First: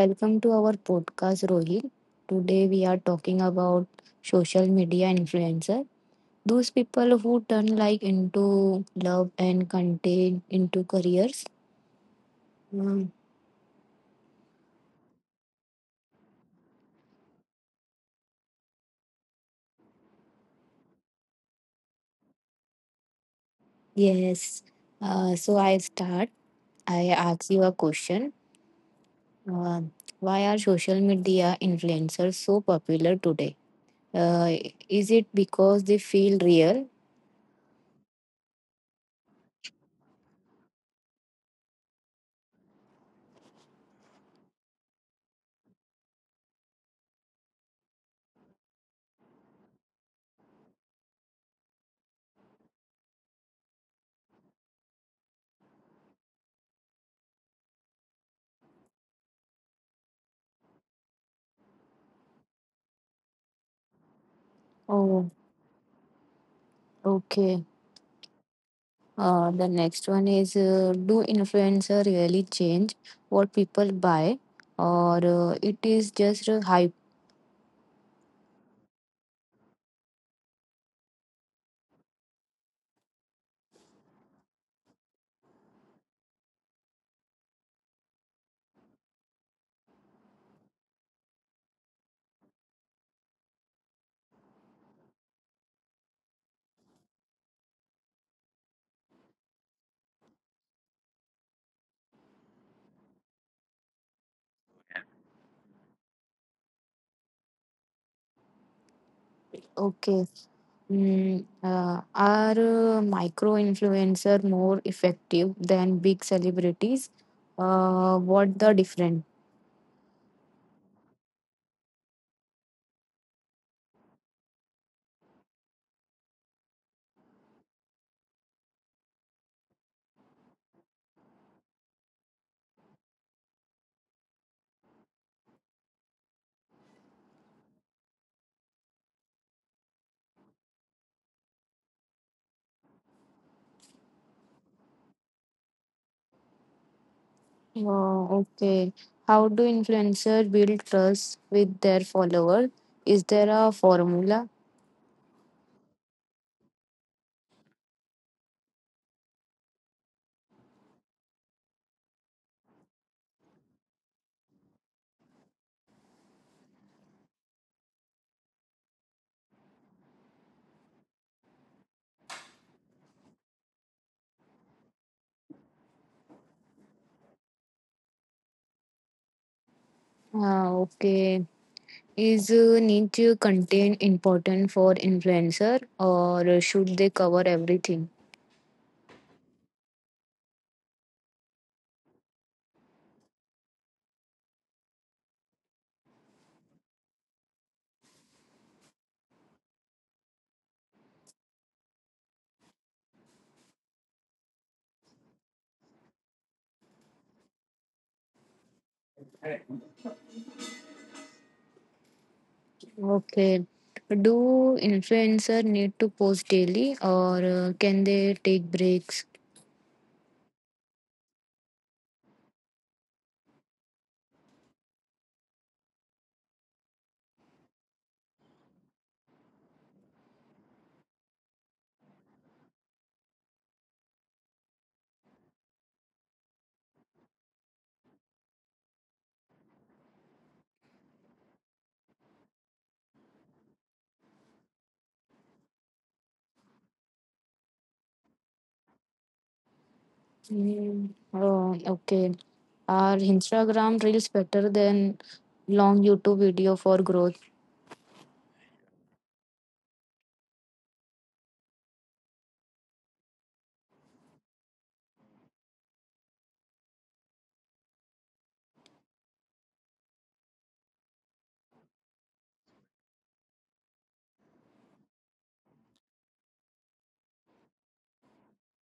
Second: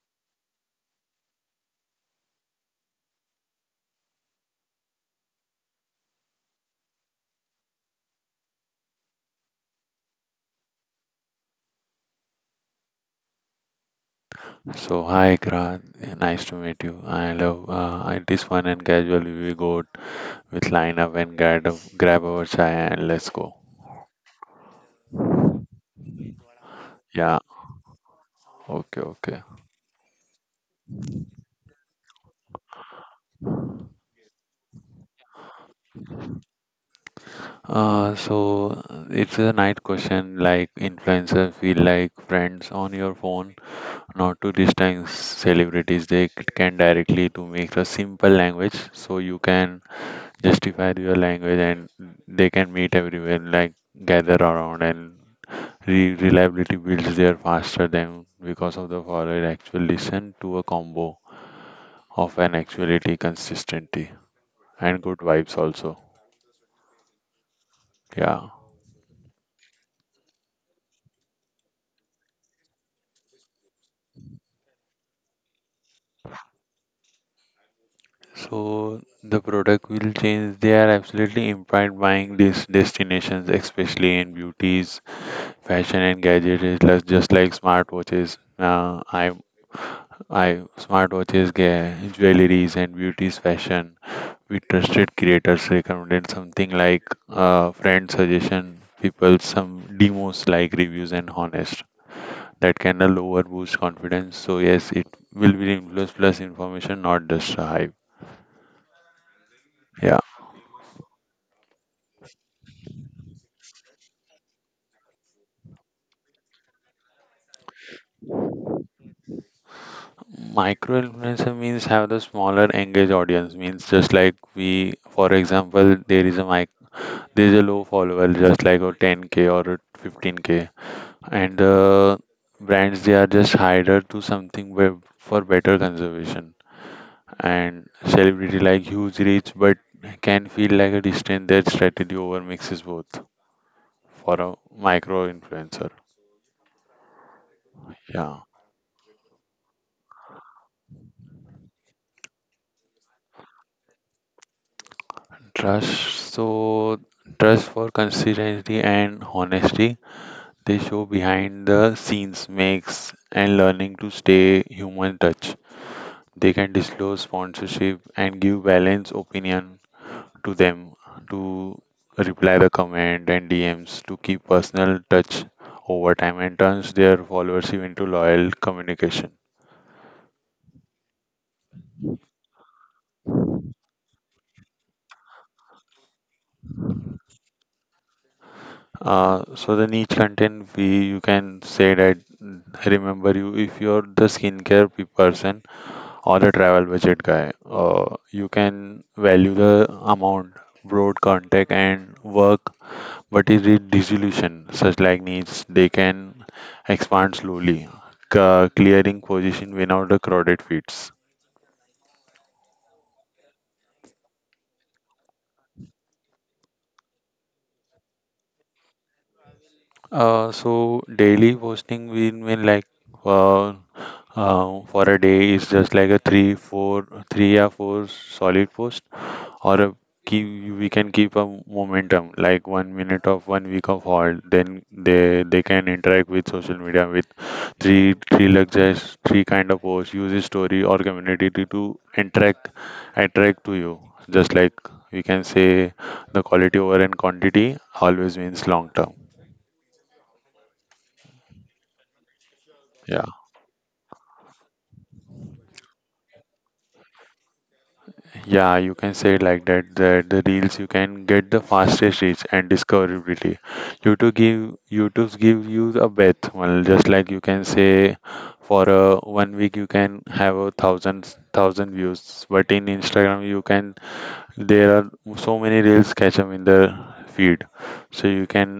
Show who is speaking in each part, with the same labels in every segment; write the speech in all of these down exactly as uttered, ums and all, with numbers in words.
Speaker 1: welcome to our podcast, Rohit. Today we are talking about social media influencer. Those people who turn like into love and content into careers. Mm,
Speaker 2: So hi Ikra, nice to meet you. I love uh, it is fun and casual. We go with line up and grab grab our chai and let's go.
Speaker 1: yes. Uh, so I start. I
Speaker 2: Yeah,
Speaker 1: ask you a question.
Speaker 2: okay, okay.
Speaker 1: Uh, why are social media influencers so popular today? Uh, is it because they feel real?
Speaker 2: Uh, so uh, it's a night question like influencers feel like friends on your phone, not to distance celebrities. They c- can directly to make a simple language so you can justify your language and they can meet everywhere like gather around and Re- reliability builds there faster than because of the follower actually listen to a combo of an actuality, consistency, and good
Speaker 1: Oh,
Speaker 2: vibes also.
Speaker 1: okay.
Speaker 2: Yeah.
Speaker 1: Uh, the next one is uh, do influencer really change what people buy or uh, it is just a hype.
Speaker 2: So the product will change. They are absolutely impact buying these destinations, especially in beauties, fashion, and gadgets, like- just like smartwatches. Uh, I, I smartwatches, ga- jewelries, and beauties, fashion we trusted creators recommended something like uh, friend suggestion, people some demos like reviews and honest. That can a lower boost confidence. So yes, it will be influence plus information, not just a hype. Yeah.
Speaker 1: Okay. Mm, uh, are uh, micro influencer more effective than big celebrities, uh, what the difference?
Speaker 2: Micro influencer means have the smaller engaged audience means just like we for example there is a mic there is a low follower just like a ten k or a fifteen k and uh, brands they are just hired to something where for better conservation and celebrity like huge reach but can feel like a distant. That strategy over mixes both for a micro influencer.
Speaker 1: Uh,
Speaker 2: Yeah.
Speaker 1: okay. How do influencer build trust with their followers? Is there a formula?
Speaker 2: Trust, so trust for consistency and honesty. They show behind the scenes makes and learning to stay human touch. They can disclose sponsorship and give balanced opinion to them to reply the comment and D Ms to keep personal touch over time and turns their followership into loyal communication.
Speaker 1: Uh, okay. Is uh, need to contain important for influencer or should they cover everything?
Speaker 2: Uh, so the niche content we you can say that, mm, remember you if you're the skincare pe- person or the travel budget guy, uh, you can value the amount broad contact and work. What is it dissolution? Such like needs, they can expand slowly, ca- clearing position without the crowded fits.
Speaker 1: Okay. Do influencer need to post daily or uh, can they take breaks?
Speaker 2: Uh, so daily posting will mean like, uh, uh, for a day is just like a three, four, three or four solid post, or a keep, we can keep a momentum like one minute of one week of halt. Then they they can interact with social media with three three luxuries three kind of posts, use his story or community to, to interact attract to you, just like we can say the quality over in quantity always means long term.
Speaker 1: Mm, oh, okay. Are
Speaker 2: Yeah.
Speaker 1: Instagram reels better than long YouTube video for growth?
Speaker 2: Yeah, you can say it like that, that the reels you can get the fastest reach and discoverability. youtube give YouTube give you a bet well, just like you can say for a one week you can have a thousand thousand views but in Instagram you can, there are so many rails catch up in the feed, so you can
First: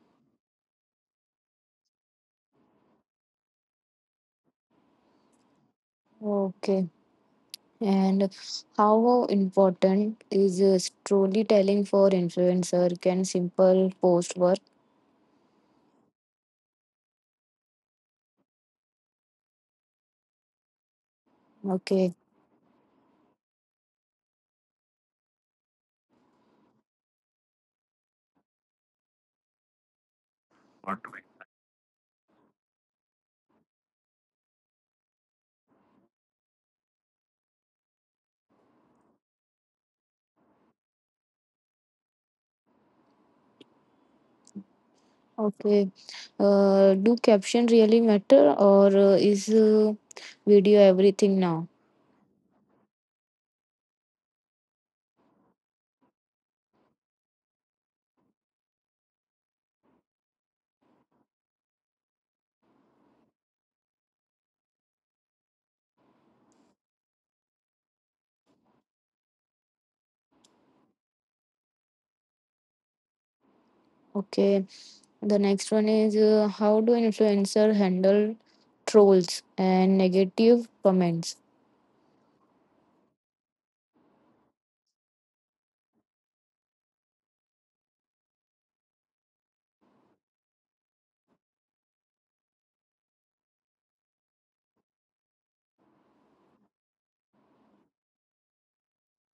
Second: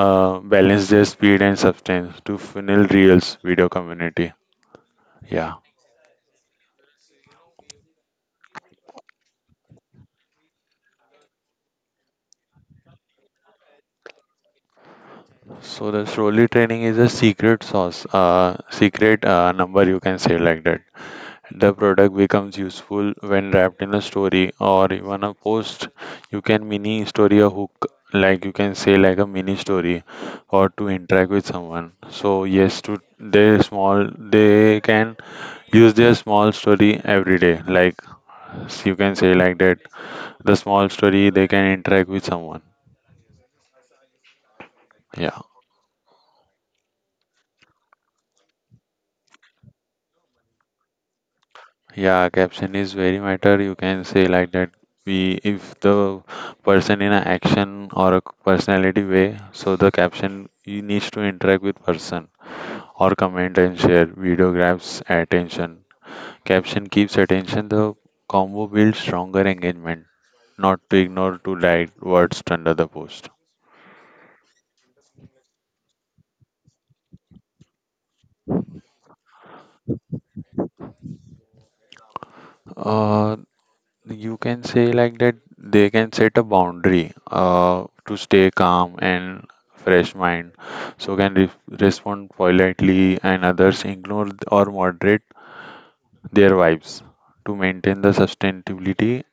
Speaker 2: uh, balance their speed and substance to funnel reels video community. Yeah.
Speaker 1: Okay. And how important is uh, storytelling for influencer? Can simple post work?
Speaker 2: So the slowly training is a secret sauce, uh, secret uh, number you can say like that. The product
Speaker 1: Okay.
Speaker 2: becomes useful when wrapped in a story or even a post. You can mini story a hook, like you can say like a mini story, or to interact with someone. So yes, to they small they can use their small story every day, like, s- you can say like that the small story they can interact with someone. Yeah.
Speaker 1: Okay. Uh, do caption really matter or uh, is uh, video everything now?
Speaker 2: Yeah, caption is very matter, you can say like that, we if the person in an action or a personality way, so the caption you needs to interact with person or comment and share video grabs attention. Caption keeps attention, the combo builds stronger engagement, not to ignore to write words under the post.
Speaker 1: Okay. The next one is uh, how do influencer handle trolls and negative comments?
Speaker 2: uh, You can say like that they can set a boundary, uh, to stay calm and fresh mind. So can re respond politely and others ignore or moderate their vibes to maintain the sustainability.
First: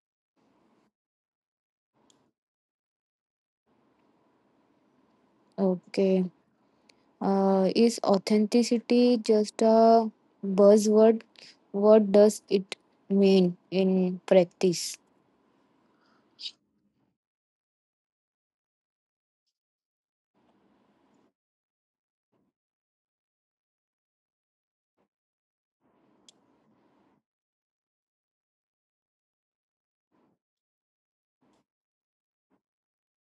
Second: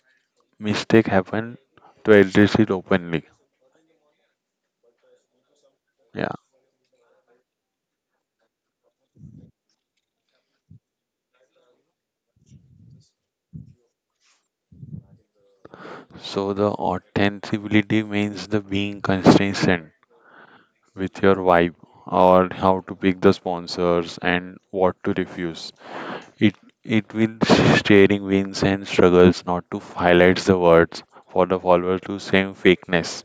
Speaker 2: Mistake happen to address it openly.
Speaker 1: Okay.
Speaker 2: Yeah.
Speaker 1: Uh, is authenticity just a buzzword? What does it mean in practice?
Speaker 2: So the authenticity means the being consistent with your vibe or how to pick the sponsors and what to refuse. It it with steering wins and struggles not to highlight the words for the followers to same fakeness,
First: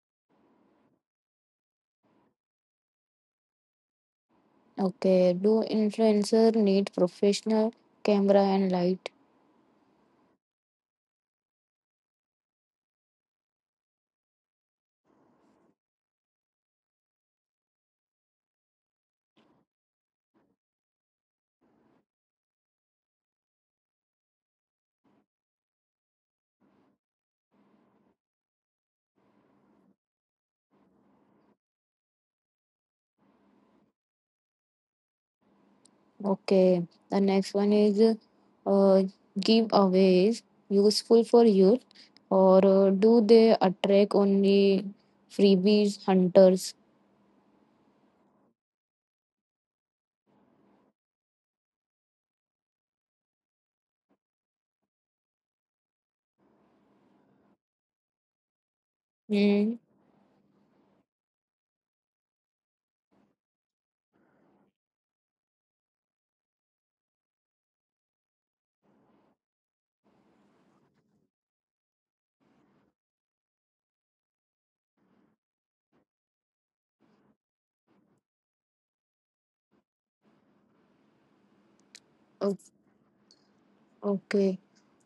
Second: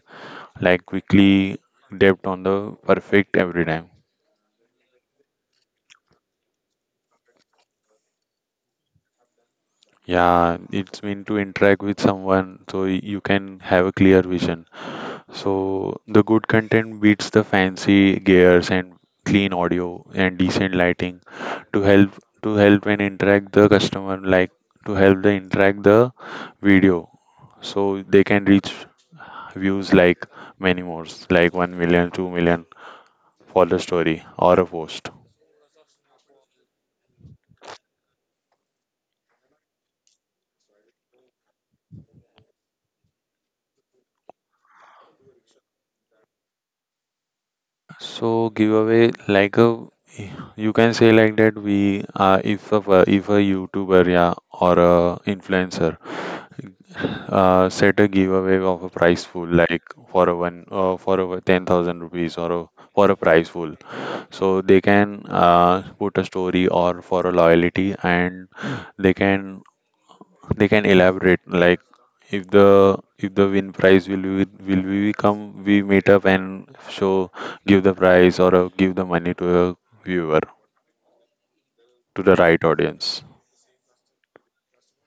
Speaker 2: like quickly depth on the perfect every time.
Speaker 1: Okay. Do influencer need professional camera and light?
Speaker 2: Yeah, it's mean to interact with someone so y- you can have a clear vision. So the good content beats the fancy gears and clean audio and decent lighting to help to help and interact the customer, like to help the interact the video, so they can reach views like many more, like one million, two million for the story or a post.
Speaker 1: Okay, the next one is uh, giveaways useful for youth, or uh, do they attract only freebies hunters?
Speaker 2: So giveaway like a, you can say like that we, uh, if a if a YouTuber, yeah, or a influencer, uh, set a giveaway of a prize pool
Speaker 1: Hmm.
Speaker 2: like for a one uh, for a ten thousand rupees or a, for a prize pool, so they can uh, put a story or for a loyalty and they can they can elaborate like if the if the win prize will we, will we come we meet up and show give the prize or uh, give the money to a viewer to the
Speaker 1: o-
Speaker 2: right audience.
Speaker 1: Okay.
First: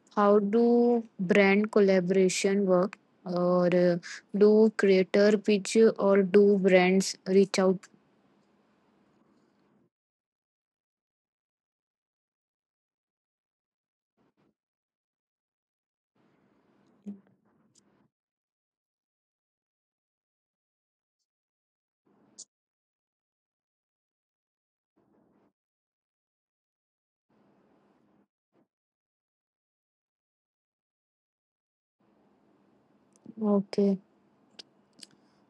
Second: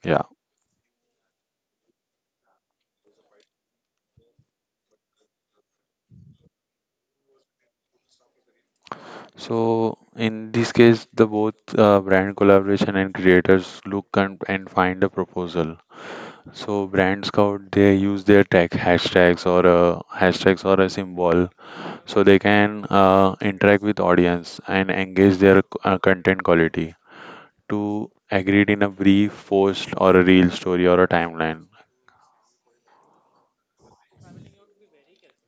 Speaker 2: Yeah.
Speaker 1: How do brand collaboration work, or uh, do creator pitch, or do brands reach out?
Speaker 2: So in this case the both uh, brand collaboration and creators look and, and find a proposal, so brand scout they use their tag hashtags or uh, hashtags or a symbol, so they can uh, interact with audience and engage their uh, content quality to agreed in a brief post or a real story or a timeline.
Speaker 1: Okay.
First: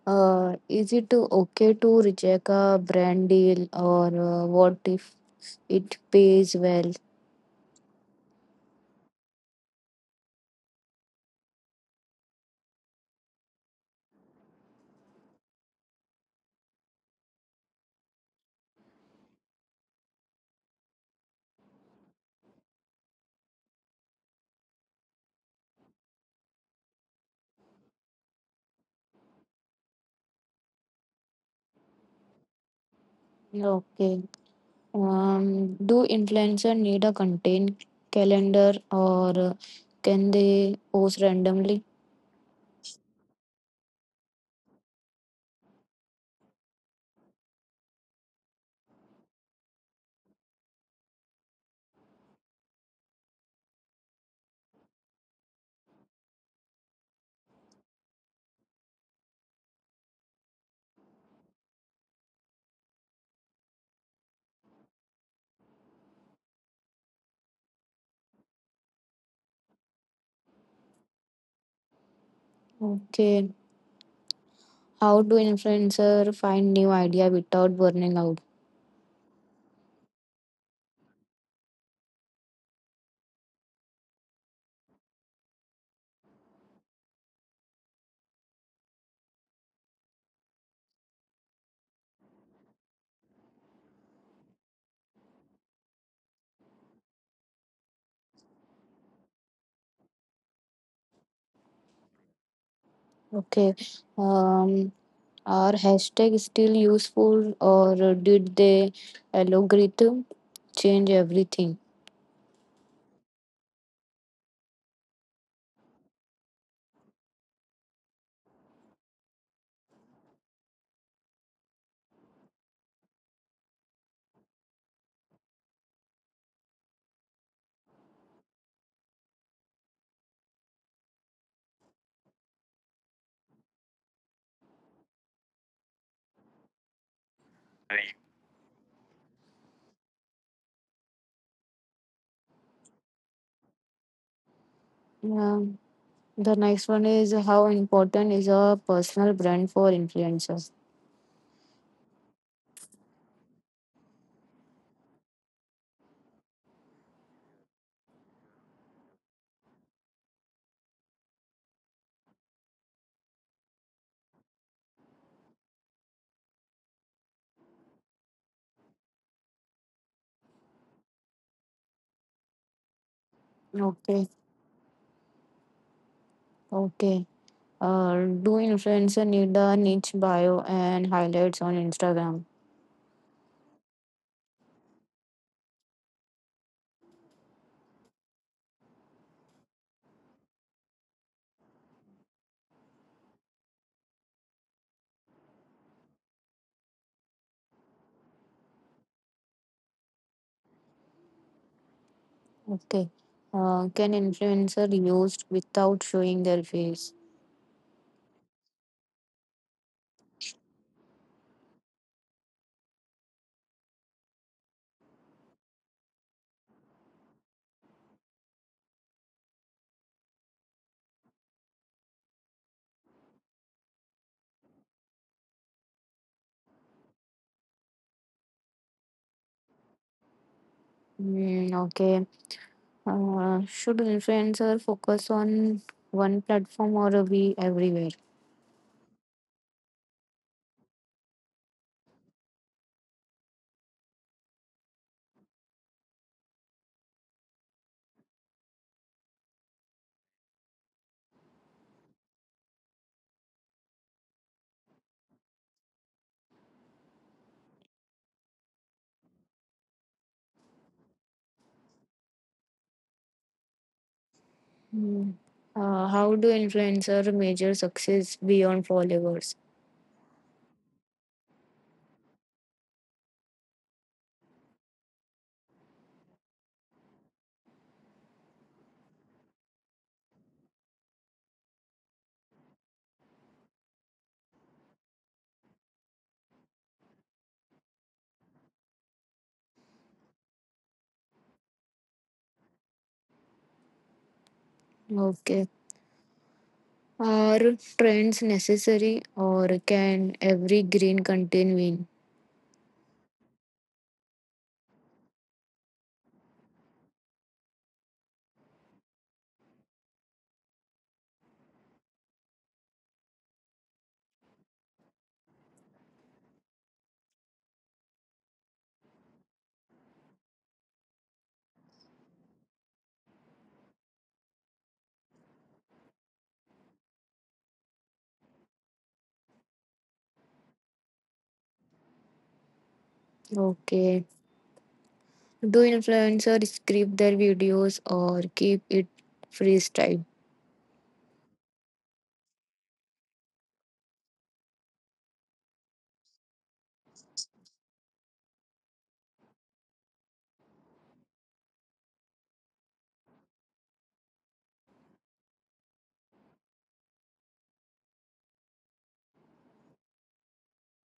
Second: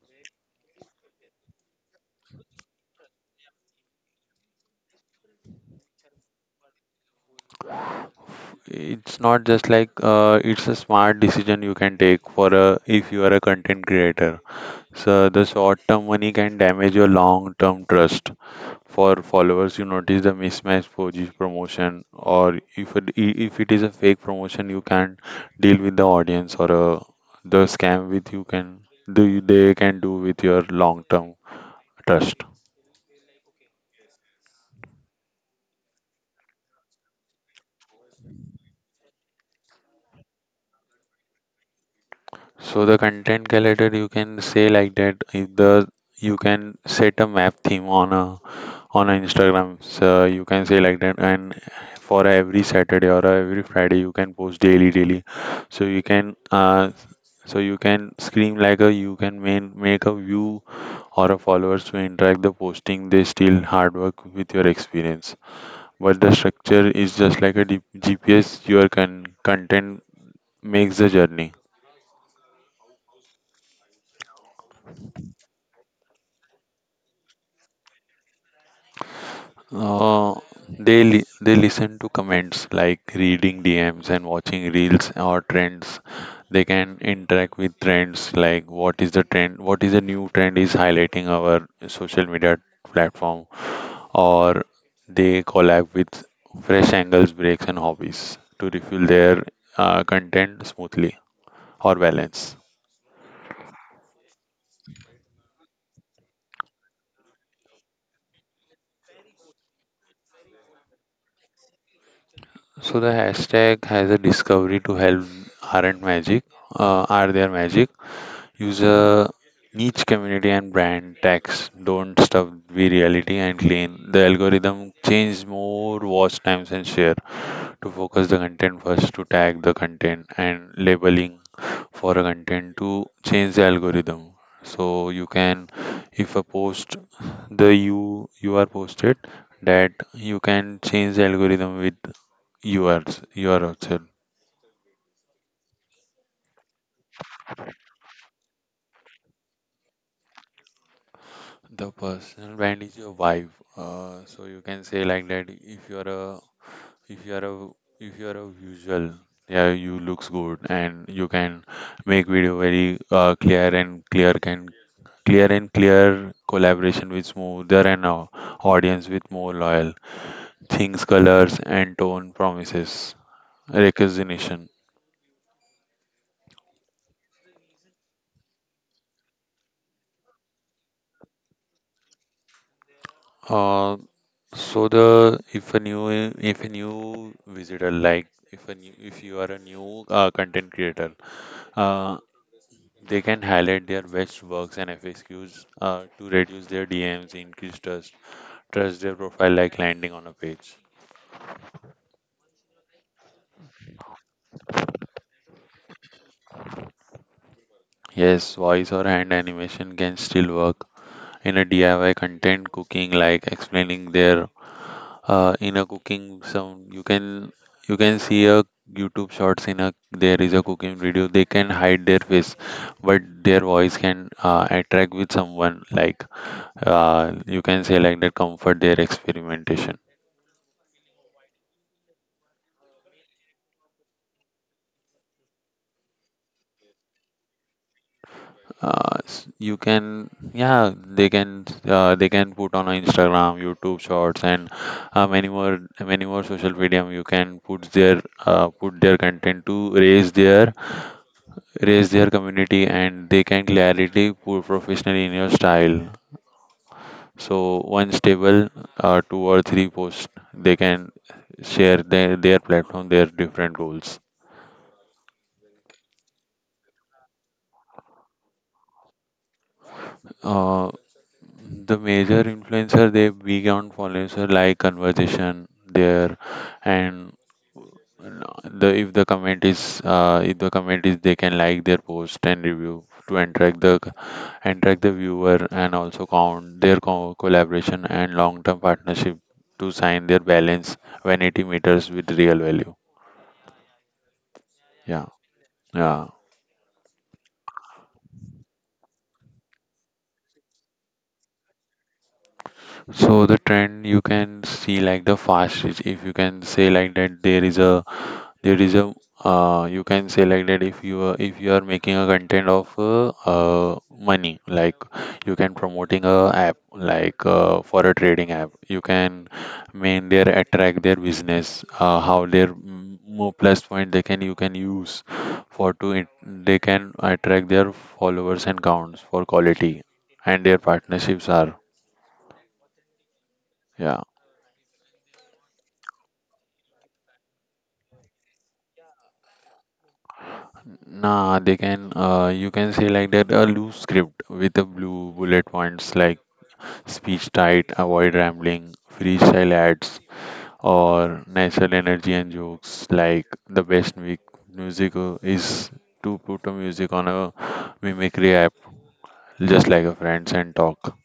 Speaker 1: Uh, is it okay to reject a brand deal, or uh, what if it pays well?
Speaker 2: It's not just like, uh, it's a smart decision you can take for a if you are a content creator. So the short-term money can damage your long-term trust. For followers, you notice the mismatch for this promotion, or if it, i- if it is a fake promotion, you can deal with the audience or uh, the scam with, you can do, they can do with your long-term trust.
Speaker 1: Okay. Um, do influencer need a content calendar or uh, can they post randomly?
Speaker 2: So the content calendar, you can say like that, is the you can set a map theme on a on a Instagram. So you can say like that, and for every Saturday or every Friday you can post daily daily. So you can uh so you can scream like a, you can main, make a view or a followers to interact the posting they still hard work with your experience. But the structure is just like a D- G P S your con- content makes the journey.
Speaker 1: Okay. How do influencer find new idea without burning out?
Speaker 2: Uh, they li- they listen to comments like reading D Ms and watching reels or trends. They can interact with trends like what is the trend, what is the new trend is highlighting our social media platform, or they collab with fresh angles, breaks, and hobbies to refill their uh, content smoothly or balance.
Speaker 1: Okay. Um, are hashtag still useful or did the algorithm change everything?
Speaker 2: So the hashtag has a discovery to help, aren't magic, uh, are their magic. User niche community and brand tags, don't stuff the reality and clean. The algorithm change more watch times and share to focus the content first to tag the content and labeling for a content to change the algorithm. So you can, if a post the you you are posted that you can change the algorithm with yours your yourself.
Speaker 1: Um, the next one is how important is a personal brand for influencers?
Speaker 2: The personal brand is your vibe, uh, so you can say like that if you are a if you are a if you are a visual, yeah, you looks good and you can make video very uh, clear and clear can clear and clear collaboration with smoother and uh, audience with more loyal things, colors and tone promises
Speaker 1: Okay.
Speaker 2: recognition.
Speaker 1: Okay. uh, do influencer need the niche bio and highlights on Instagram?
Speaker 2: uh, so the if a new if a new visitor, like if a new if you are a new uh, content creator uh. They can highlight their best works and F A Qs, uh, to reduce their D Ms, increase trust, trust their profile like landing on a page.
Speaker 1: Okay. Uh, can influencer used without showing their face?
Speaker 2: Yes, voice or hand animation can still work in a D I Y content cooking, like explaining their, uh, in a cooking some, you can, you can see a YouTube shorts in a, there is a cooking video. They can hide their face, but their voice can uh, attract with someone. Like, uh, you can say like that comfort their experimentation.
Speaker 1: Mm, okay. Uh, should influencer focus on one platform or be everywhere?
Speaker 2: Uh, s- you can, yeah, they can, uh, they can put on Instagram, YouTube Shorts, and uh, many more, many more social media. You can put their, uh, put their content to raise their, raise their community, and they can clarity put professionally in your style. So one stable, uh, two or three posts, they can share their their platform, their different goals.
Speaker 1: Mm. Uh, how do influencer measure success beyond followers?
Speaker 2: Uh, the major influencer, they beyond influencer like conversation there, and the, if the comment is uh, if the comment is, they can like their post and review to attract the attract the viewer, and also count their co- collaboration and long term partnership to sign their balance when it meters with real value. Yeah.
Speaker 1: Okay.
Speaker 2: Yeah.
Speaker 1: Are trends necessary or can every green contain win?
Speaker 2: So the trend, you can see like the fast reach. If you can say like that, there is a there is a uh, you can select that if you are if you are making a content of uh, uh, money, like you can promoting a app like uh, for a trading app, you can main their attract their business, uh, how their, mm, more plus point they can, you can use for to it. They can attract their followers and counts for quality and their partnerships are. Yeah.
Speaker 1: Okay. Do influencers script their videos or keep it freestyle?
Speaker 2: Nah, they can, uh, you can say like that, a loose script with a blue bullet points, like speech tight, avoid rambling, freestyle ads, or natural energy and jokes. Like the best mu- music uh, is to put a music on a mimicry app, just like a friends and talk.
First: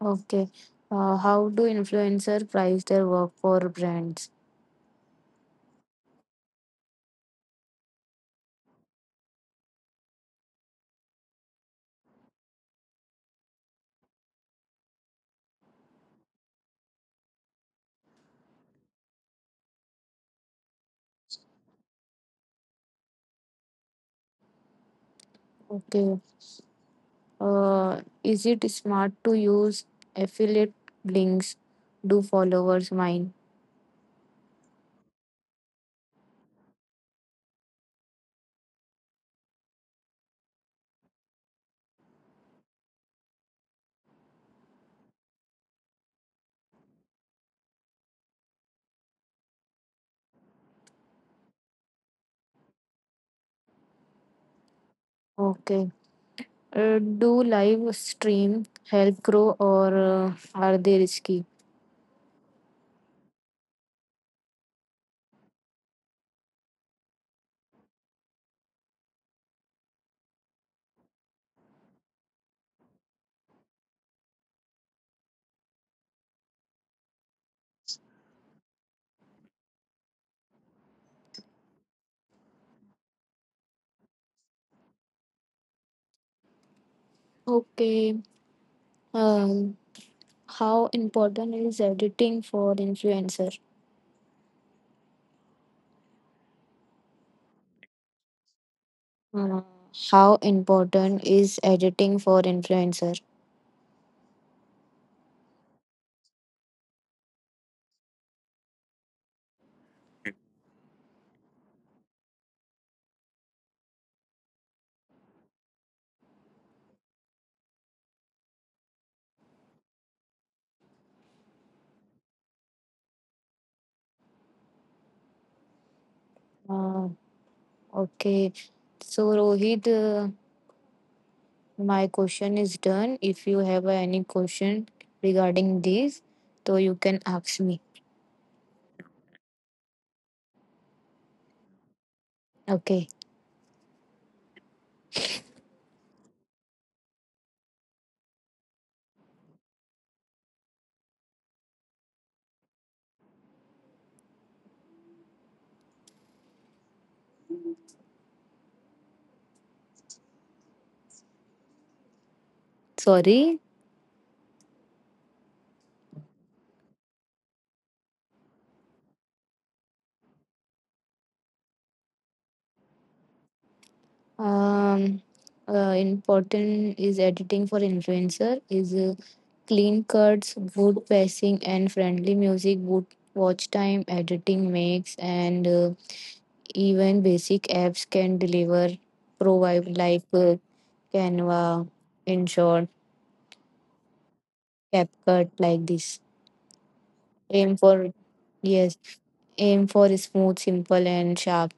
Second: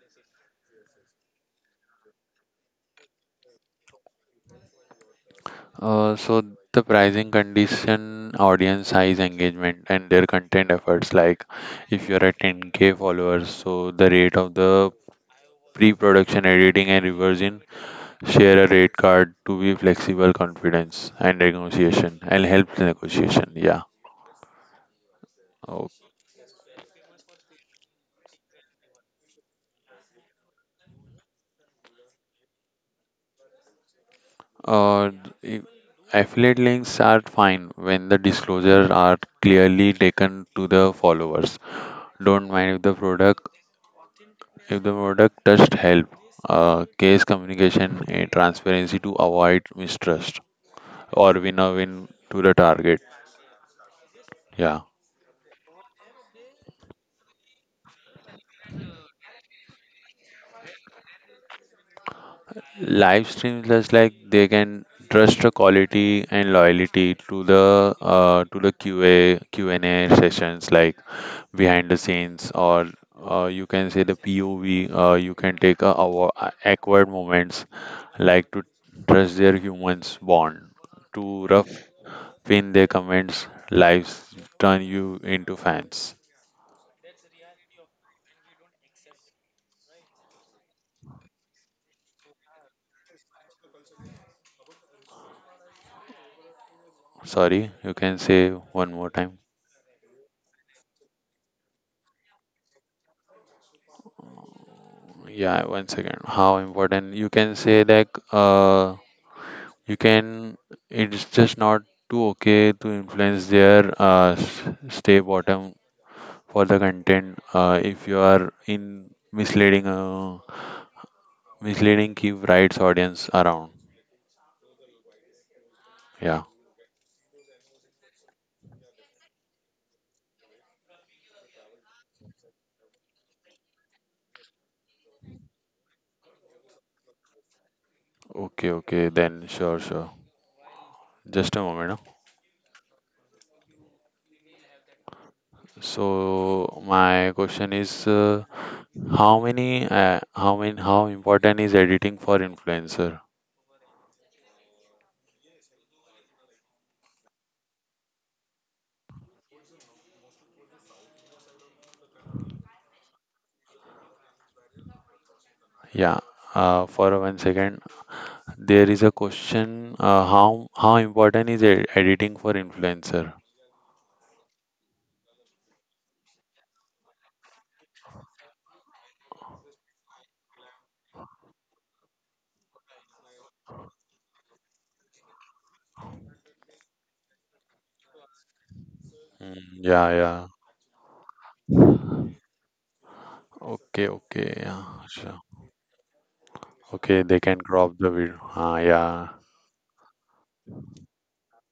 Speaker 1: Okay. Uh, how do influencers price their work for brands?
Speaker 2: Uh, so the pricing condition, audience size, engagement, and their content efforts. Like if you're at ten k followers, so the rate of the pre-production editing and reversion. Share a rate card to be flexible, confidence, and negotiation, and help the negotiation. Yeah. Oh.
Speaker 1: Okay. Uh, is it smart to use affiliate links? Do followers mine?
Speaker 2: Uh, i- Affiliate links are fine when the disclosure are clearly taken to the followers. Don't mind if the product, if the product just help. Uh, case communication and transparency to avoid mistrust or win a win to the target. Yeah.
Speaker 1: Okay. Uh, do live stream help grow or uh, are they risky?
Speaker 2: Live streams, just like they can trust the quality and loyalty to the uh, to the Q A Q and a sessions, like behind the scenes or uh, you can say the pov, uh, you can take a, awa- uh awkward moments like to trust their humans bond, to rough, pin their comments, lives turn you into fans.
Speaker 1: Okay. Um, how important is editing for influencer?
Speaker 2: Sorry, you can say one more time.
Speaker 1: Uh, how important is editing for influencer?
Speaker 2: Yeah, one second. How important, you can say that, uh you can, it's just not too okay to influence their uh, s- stay bottom for the content. Uh, if you are in misleading uh, misleading, keep rights audience around. Yeah.
Speaker 1: Uh, okay, so Rohit, uh, my question is done. If you have any question regarding this, so you can ask me.
Speaker 2: Okay, okay, then. Sure, sure. Just a moment, huh?
Speaker 1: Okay,
Speaker 2: So my question is, uh, how many uh, how many how important is editing for influencer?
Speaker 1: sorry.
Speaker 2: Yeah. Uh, for one second. There is a question, uh, how how important is e- editing for influencer?
Speaker 1: Um, uh, Important is editing for influencer is uh, clean cuts, good pacing, and friendly music. Good watch time editing makes and. Uh, Even basic apps can deliver provide
Speaker 2: Mm, yeah,
Speaker 1: like uh,
Speaker 2: yeah.
Speaker 1: Canva, InShot,
Speaker 2: Okay, okay, yeah, sure.
Speaker 1: CapCut like this.
Speaker 2: Okay, they can
Speaker 1: Aim
Speaker 2: crop
Speaker 1: for
Speaker 2: the video. Ah,
Speaker 1: yes,
Speaker 2: yeah.
Speaker 1: aim for smooth, simple and sharp.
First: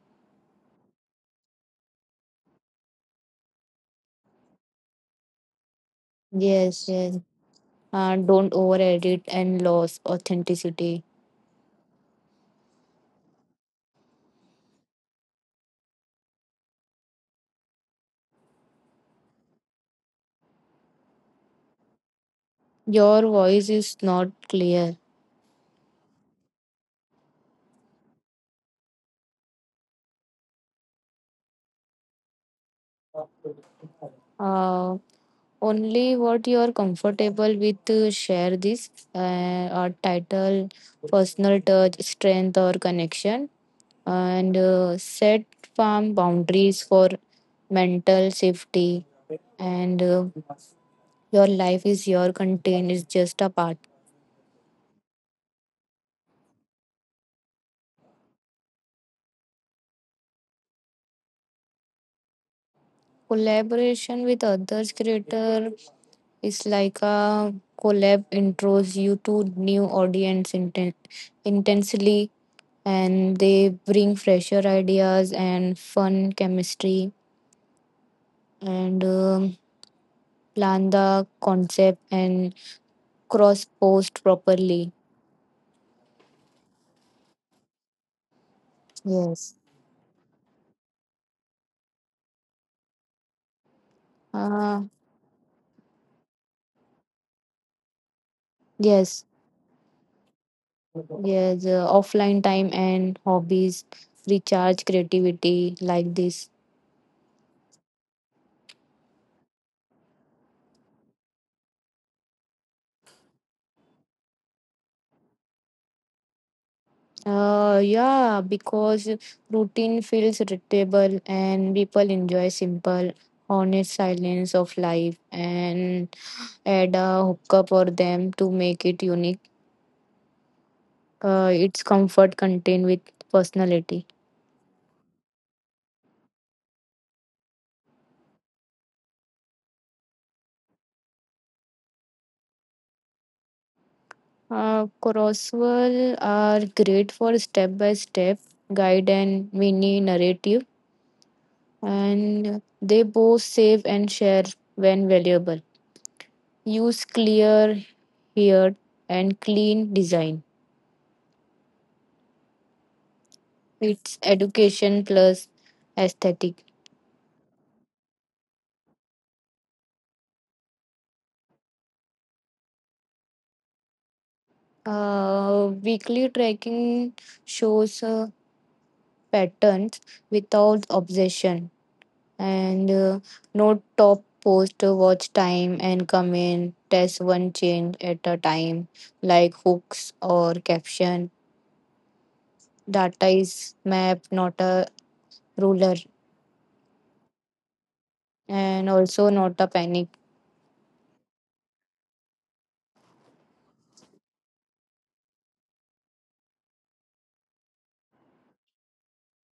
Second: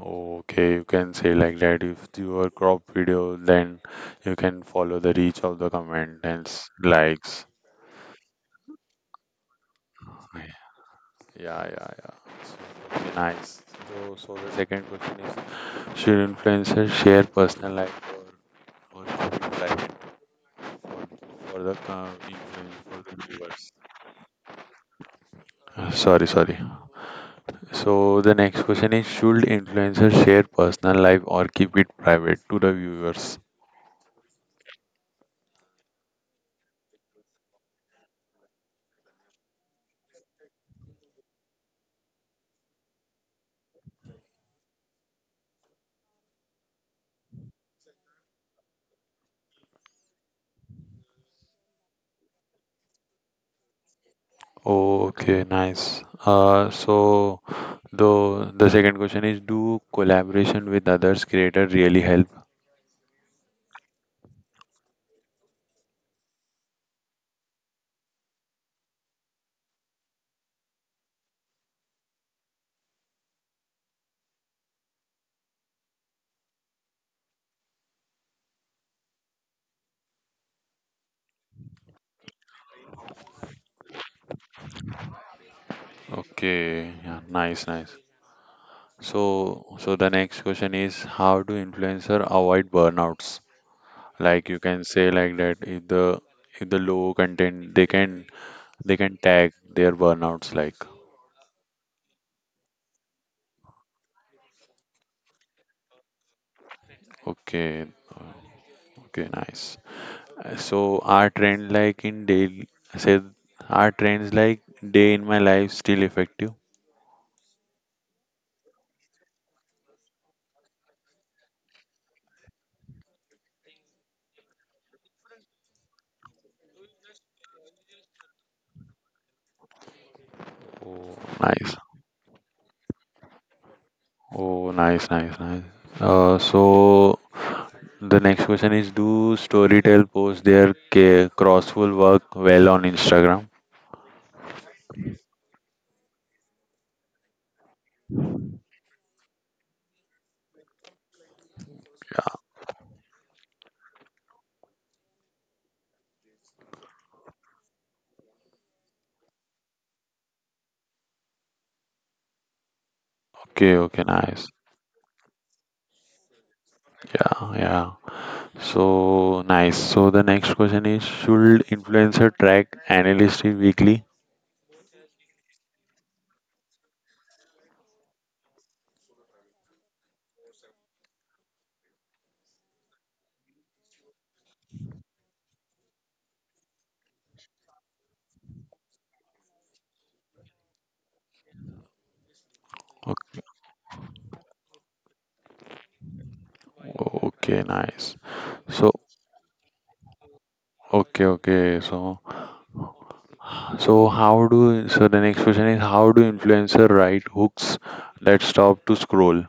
Speaker 2: Okay, you can say like that. If you are crop video, then you can follow the reach of the comment and s-
Speaker 1: Yes, yes.
Speaker 2: likes.
Speaker 1: Uh, don't over edit and lose authenticity.
Speaker 2: Yeah, yeah, yeah. So, okay, nice. So, so the second question is, should influencers share personal life, or, or shopping life? For the com- influence for the
Speaker 1: Your voice
Speaker 2: viewers.
Speaker 1: is not clear.
Speaker 2: Uh, Sorry, sorry. So the next question is, should influencers share personal life or keep it private to the viewers?
Speaker 1: Uh, Only what you are comfortable with to share this uh, or title personal touch strength or connection and uh, set firm boundaries for mental safety and uh, your life is your contain is just a part.
Speaker 2: Okay, nice. Uh, so the the second question is, do collaboration with others creator really help?
Speaker 1: Collaboration with others creator is like a collab intros you to new audience inten- intensely, and they bring fresher ideas and fun chemistry, and um, plan the concept and cross post properly.
Speaker 2: Okay, yeah, nice, nice.
Speaker 1: Yes.
Speaker 2: So so the next question is, how do influencer avoid burnouts? Like you
Speaker 1: Uh,
Speaker 2: can say like that, if the, if the low content they can, they can
Speaker 1: yes,
Speaker 2: tag their burnouts like.
Speaker 1: yes, uh, offline time and hobbies recharge creativity like this.
Speaker 2: Okay, okay, nice. Uh, so our trend like in daily, say, our trends like day in my life still effective.
Speaker 1: Uh, yeah, because routine feels irritable and people enjoy simple, honest silence of life and add a hookup or them to make it unique.
Speaker 2: Oh,
Speaker 1: Uh,
Speaker 2: nice.
Speaker 1: its comfort contained with personality.
Speaker 2: Oh nice, nice, nice. Uh, so the next question is, do storytell post their ca- crossful work well on Instagram?
Speaker 1: Uh, Crosswell are great for step by step guide and mini narrative, and they both save and share when valuable. Use clear, here and clean design.
Speaker 2: Okay, okay,
Speaker 1: It's
Speaker 2: nice.
Speaker 1: education plus aesthetic.
Speaker 2: Yeah, yeah. So, nice. So the next question is, should influencer track analyst weekly?
Speaker 1: Uh, weekly tracking shows uh, patterns without obsession. And uh, no top post, uh, watch time and come in, test one change at a time like hooks or caption. Data is map, not a ruler,
Speaker 2: Okay, nice.
Speaker 1: and
Speaker 2: So,
Speaker 1: also not a panic.
Speaker 2: okay, okay. So, so how do, so the next question is, how do influencer write hooks that stop to scroll?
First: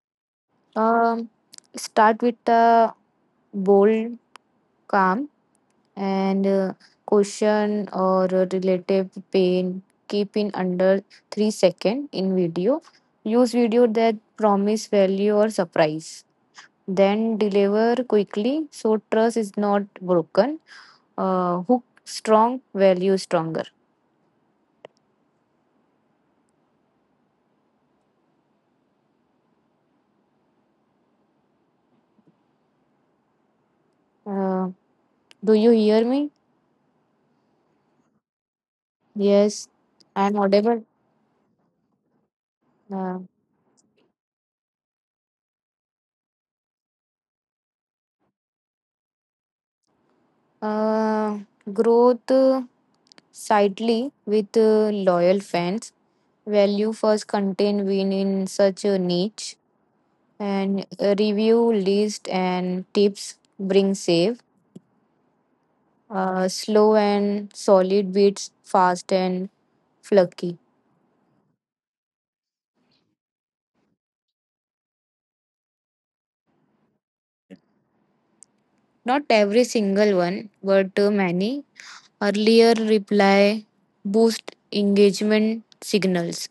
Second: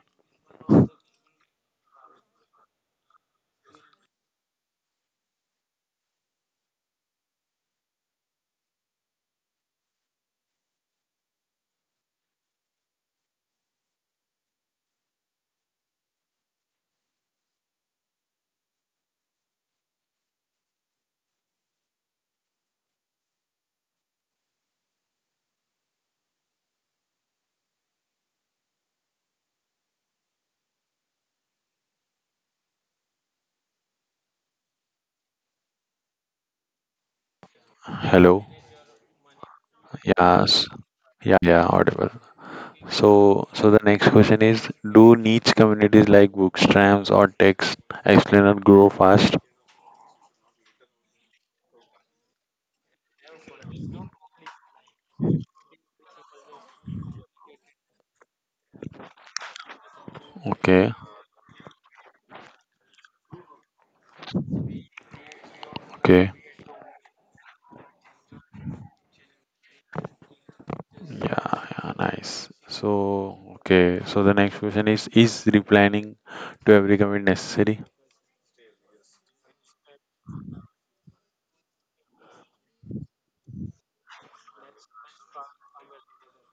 Speaker 1: um Start with a bold calm and uh, caution or relative pain. Keep in under three second in video. Use video that promise value or surprise, then deliver quickly so trust is not broken. Uh, hook strong, value stronger. uh, do you hear me?
Speaker 2: Hello.
Speaker 1: Yes, I'm
Speaker 2: Yes.
Speaker 1: audible.
Speaker 2: Yeah, yeah, audible.
Speaker 1: uh,
Speaker 2: So, so the next question is, do niche communities like bookstams or text explainer grow fast?
Speaker 1: uh, Growth uh, slightly with uh, loyal fans. Value first content win in such a niche, and
Speaker 2: Okay,
Speaker 1: a review list and tips bring save.
Speaker 2: okay.
Speaker 1: Uh, slow and solid beats fast and fluky.
Speaker 2: Yeah, yeah, nice. So, okay. So the next question is is replanning to every comment necessary?
Speaker 1: Not every single one, but uh, many. Earlier reply boost engagement signals,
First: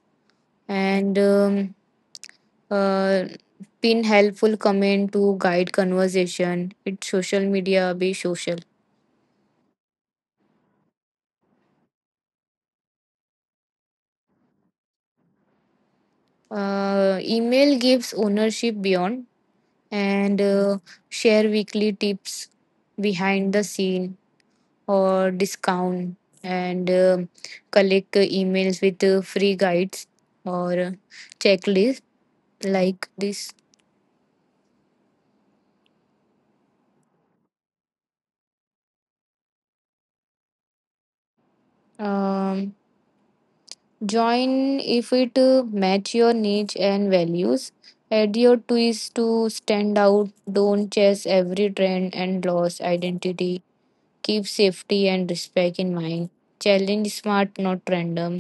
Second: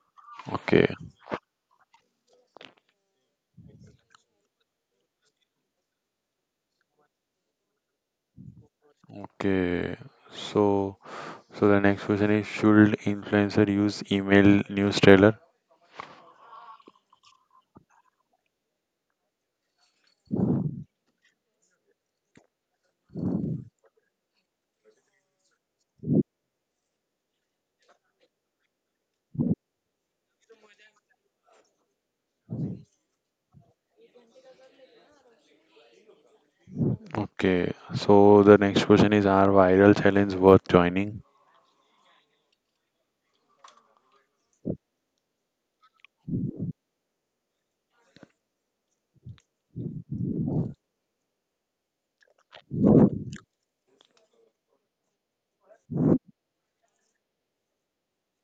Speaker 2: Okay.
Speaker 1: and um, uh, pin helpful comment to guide conversation. It's social media, be social.
Speaker 2: Okay, so, so the next question is, should influencer use email news trailer?
Speaker 1: Uh, email gives ownership beyond, and uh, share weekly tips behind the scene or discount, and um collect uh, emails with uh, free guides or uh, checklists like this.
Speaker 2: Okay, so the next question is, are viral challenge worth joining?
Speaker 1: um, Join if it uh, match your niche and values. Add your twist to stand out, don't chase every trend and lose identity. Keep safety and respect in mind. Challenge smart, not random.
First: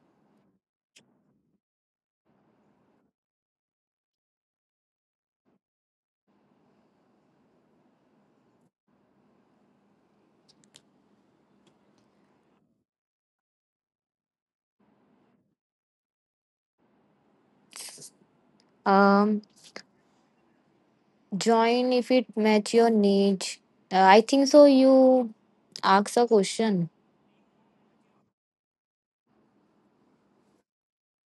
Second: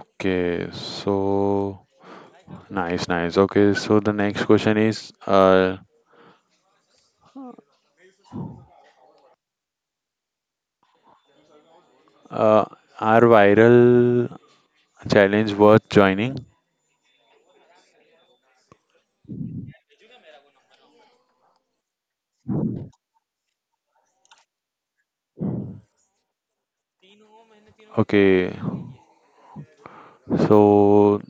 Speaker 2: Okay, so nice, nice. Okay, so the next question is uh, uh are viral challenge worth joining?
Speaker 1: um join if it match your niche. Uh, I think so you ask a question.
Speaker 2: Okay, so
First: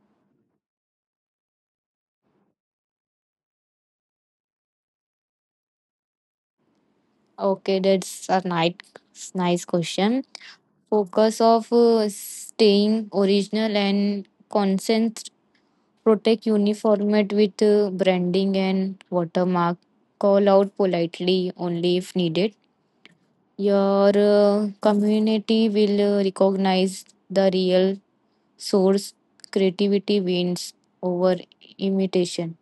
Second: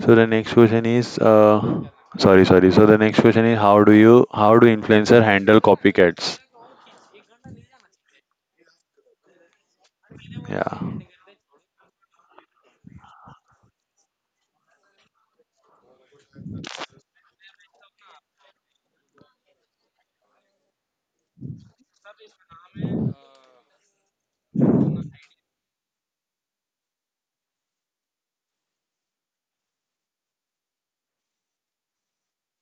Speaker 2: so the next question is uh sorry sorry. So the next question is, how do you how do influencer handle copycats?
Speaker 1: Okay, that's a nice nice question.
Speaker 2: Yeah.
Speaker 1: Focus of uh, staying original and consent. Protect uniformity with uh, branding and watermark. Call out politely only if needed. Your uh, community will uh, recognize the real source. Creativity wins over imitation.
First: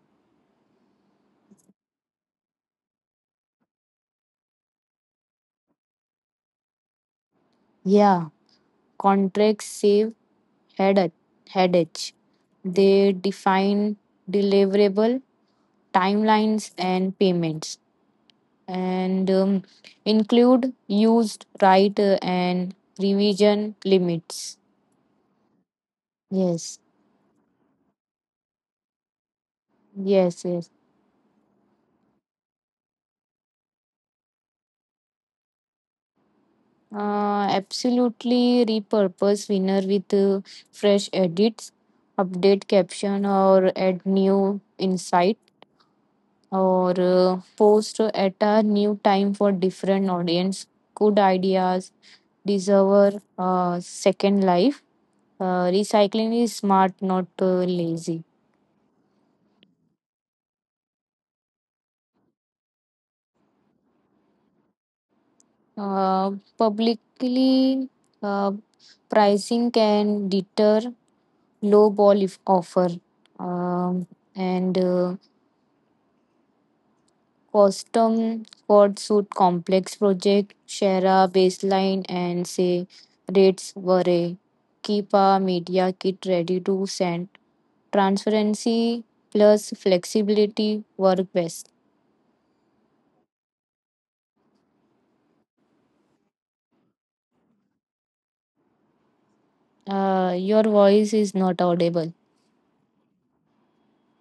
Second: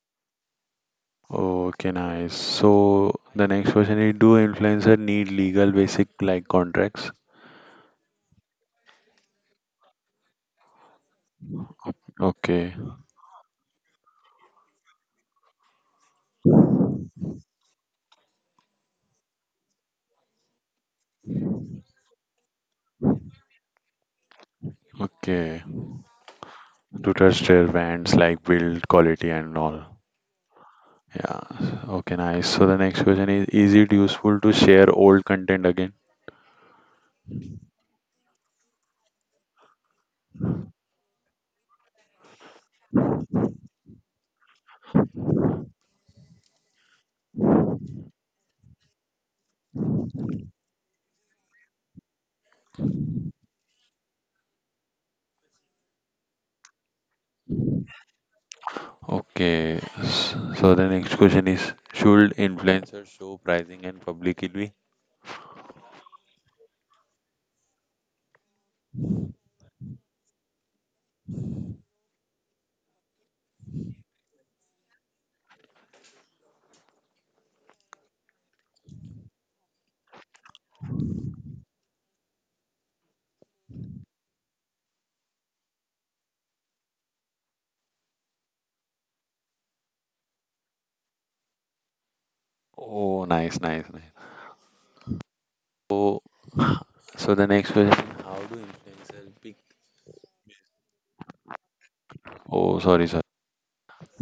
Speaker 2: Okay, nice. So the next question is, do influencer need legal basic like contracts?
Speaker 1: Yeah, contracts save head headache.
Speaker 2: Okay,
Speaker 1: They define deliverable, timelines and payments, and um, include used right uh, and revision limits.
Speaker 2: okay.
Speaker 1: Yes,
Speaker 2: To trust their brands like build quality and all.
Speaker 1: yes, yes.
Speaker 2: Yeah. Okay, nice. So the next question is, is it useful to share old content again?
Speaker 1: Uh, absolutely repurpose winner with uh, fresh edits. Update caption or add new insight, or uh, post at a new time for different audience. Good ideas deserve a uh, second life. Uh, recycling is smart, not uh, lazy.
Speaker 2: Okay. s- So the next question is, should influencers show pricing and publicity?
Speaker 1: Uh, Publicly uh, pricing can deter low ball if offer. Um, and uh, custom code suit complex project. Share a baseline and say rates were a, keep a media kit ready to send. Transparency plus flexibility work best.
Speaker 2: Oh, nice, nice, nice. So, so the next question, how do influencers pick?
Speaker 1: Uh, your voice is not audible.
Speaker 2: Oh, sorry, sorry.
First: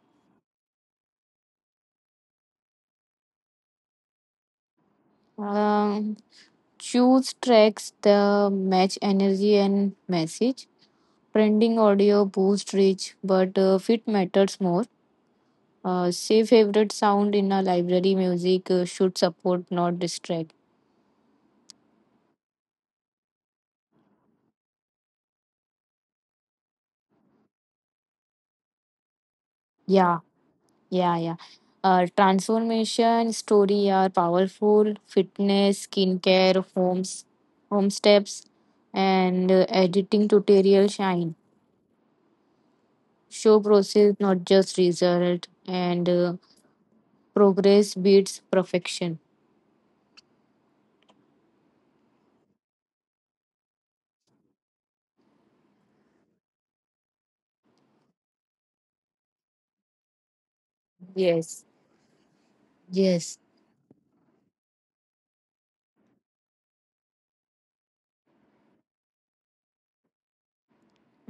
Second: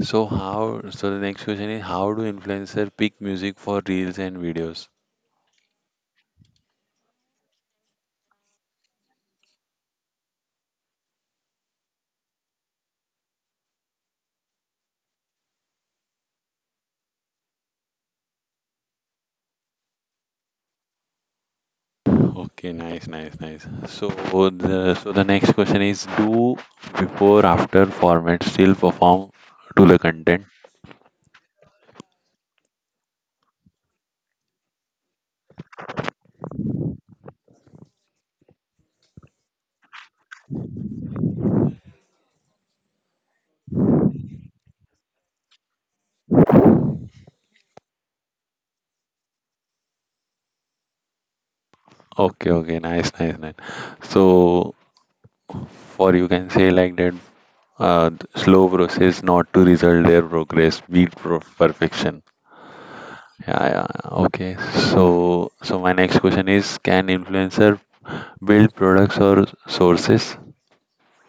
Speaker 2: So how? So the next question is, how do influencer pick music for reels and videos?
Speaker 1: Uh, Choose tracks that match energy and message. Trending audio boosts reach, but uh, fit matters more. Uh, say favorite sound in a library music uh, should support, not distract.
Speaker 2: Okay, nice, nice, nice. So the so the next question is, do before after format still perform to the
Speaker 1: Yeah,
Speaker 2: content?
Speaker 1: yeah, yeah. Uh, transformation story are powerful. Fitness, skincare, homes, home steps, and uh, editing tutorial shine. Show process, not just result, and uh, progress beats perfection.
Speaker 2: Okay, okay, nice, nice, nice. So, for, you can say like that, uh, th- slow process, not to result, their progress beat pro-
Speaker 1: Yes,
Speaker 2: perfection.
Speaker 1: yes,
Speaker 2: Yeah, yeah, yeah. Okay. So, so my next question is, can influencer build products or sources?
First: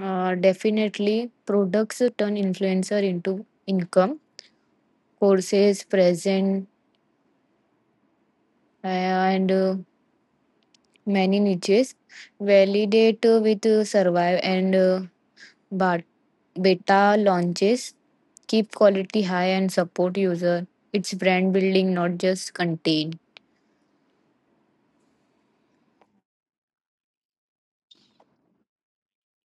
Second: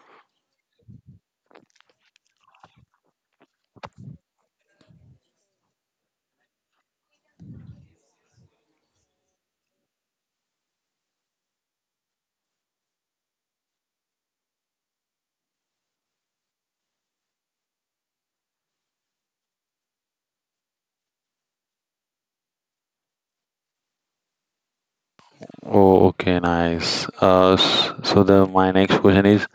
Speaker 1: uh, definitely. Products turn influencer into income, courses present, uh, and uh, many niches validate uh, with uh, survive, and uh, but beta launches keep quality high and support user. It's brand building, not just contain.
Speaker 2: Oh, okay, nice. Uh, s- so the my next question is:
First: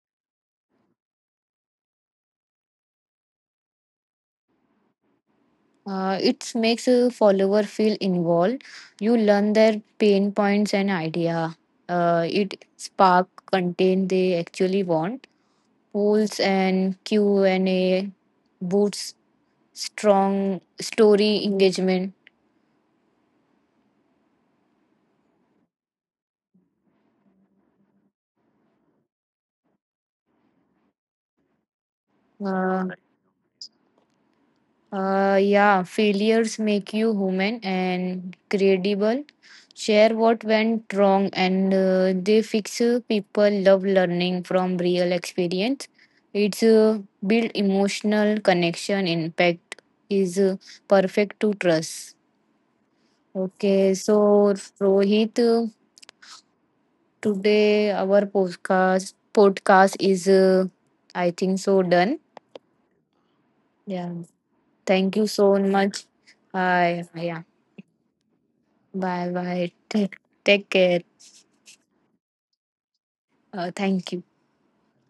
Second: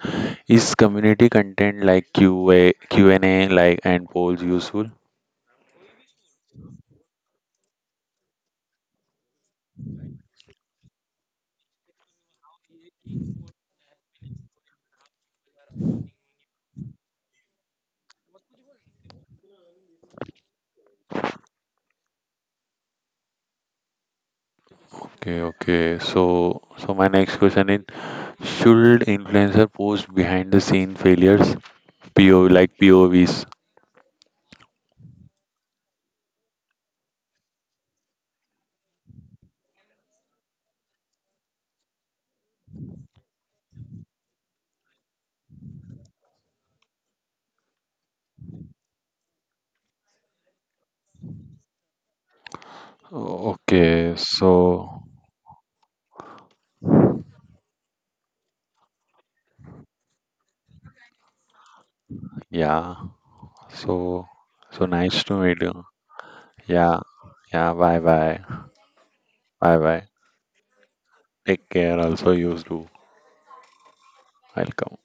Speaker 2: Is community content like Q A, Q and a like, and polls useful?
Speaker 1: Uh, it makes a follower feel involved. You learn their pain points and idea. Uh, it spark content they actually want. Polls and Q and A boosts strong story engagement.
Speaker 2: Okay, okay. So, so my next question is, should influencer post behind the scene failures, P O like
Speaker 1: Uh,
Speaker 2: P O Vs? O- Vs?
Speaker 1: Uh, yeah, failures make you human and credible. Share what went wrong, and uh, they fix. uh, People love learning from real experience. It's uh, build emotional connection. Impact is uh, perfect to trust.
Speaker 2: O-
Speaker 1: Okay,
Speaker 2: Okay,
Speaker 1: so
Speaker 2: so
Speaker 1: Rohit, uh, today our podcast podcast is, uh, I think so done.
Speaker 2: yeah,
Speaker 1: Yeah,
Speaker 2: so, so
Speaker 1: thank you
Speaker 2: nice to
Speaker 1: so
Speaker 2: meet you.
Speaker 1: much. Hi,
Speaker 2: Yeah,
Speaker 1: yeah.
Speaker 2: yeah. Bye, bye,
Speaker 1: Bye bye.
Speaker 2: bye, bye.
Speaker 1: Take, take care.
Speaker 2: Take care. Also, you too.
Speaker 1: Uh, thank you.
Speaker 2: Welcome.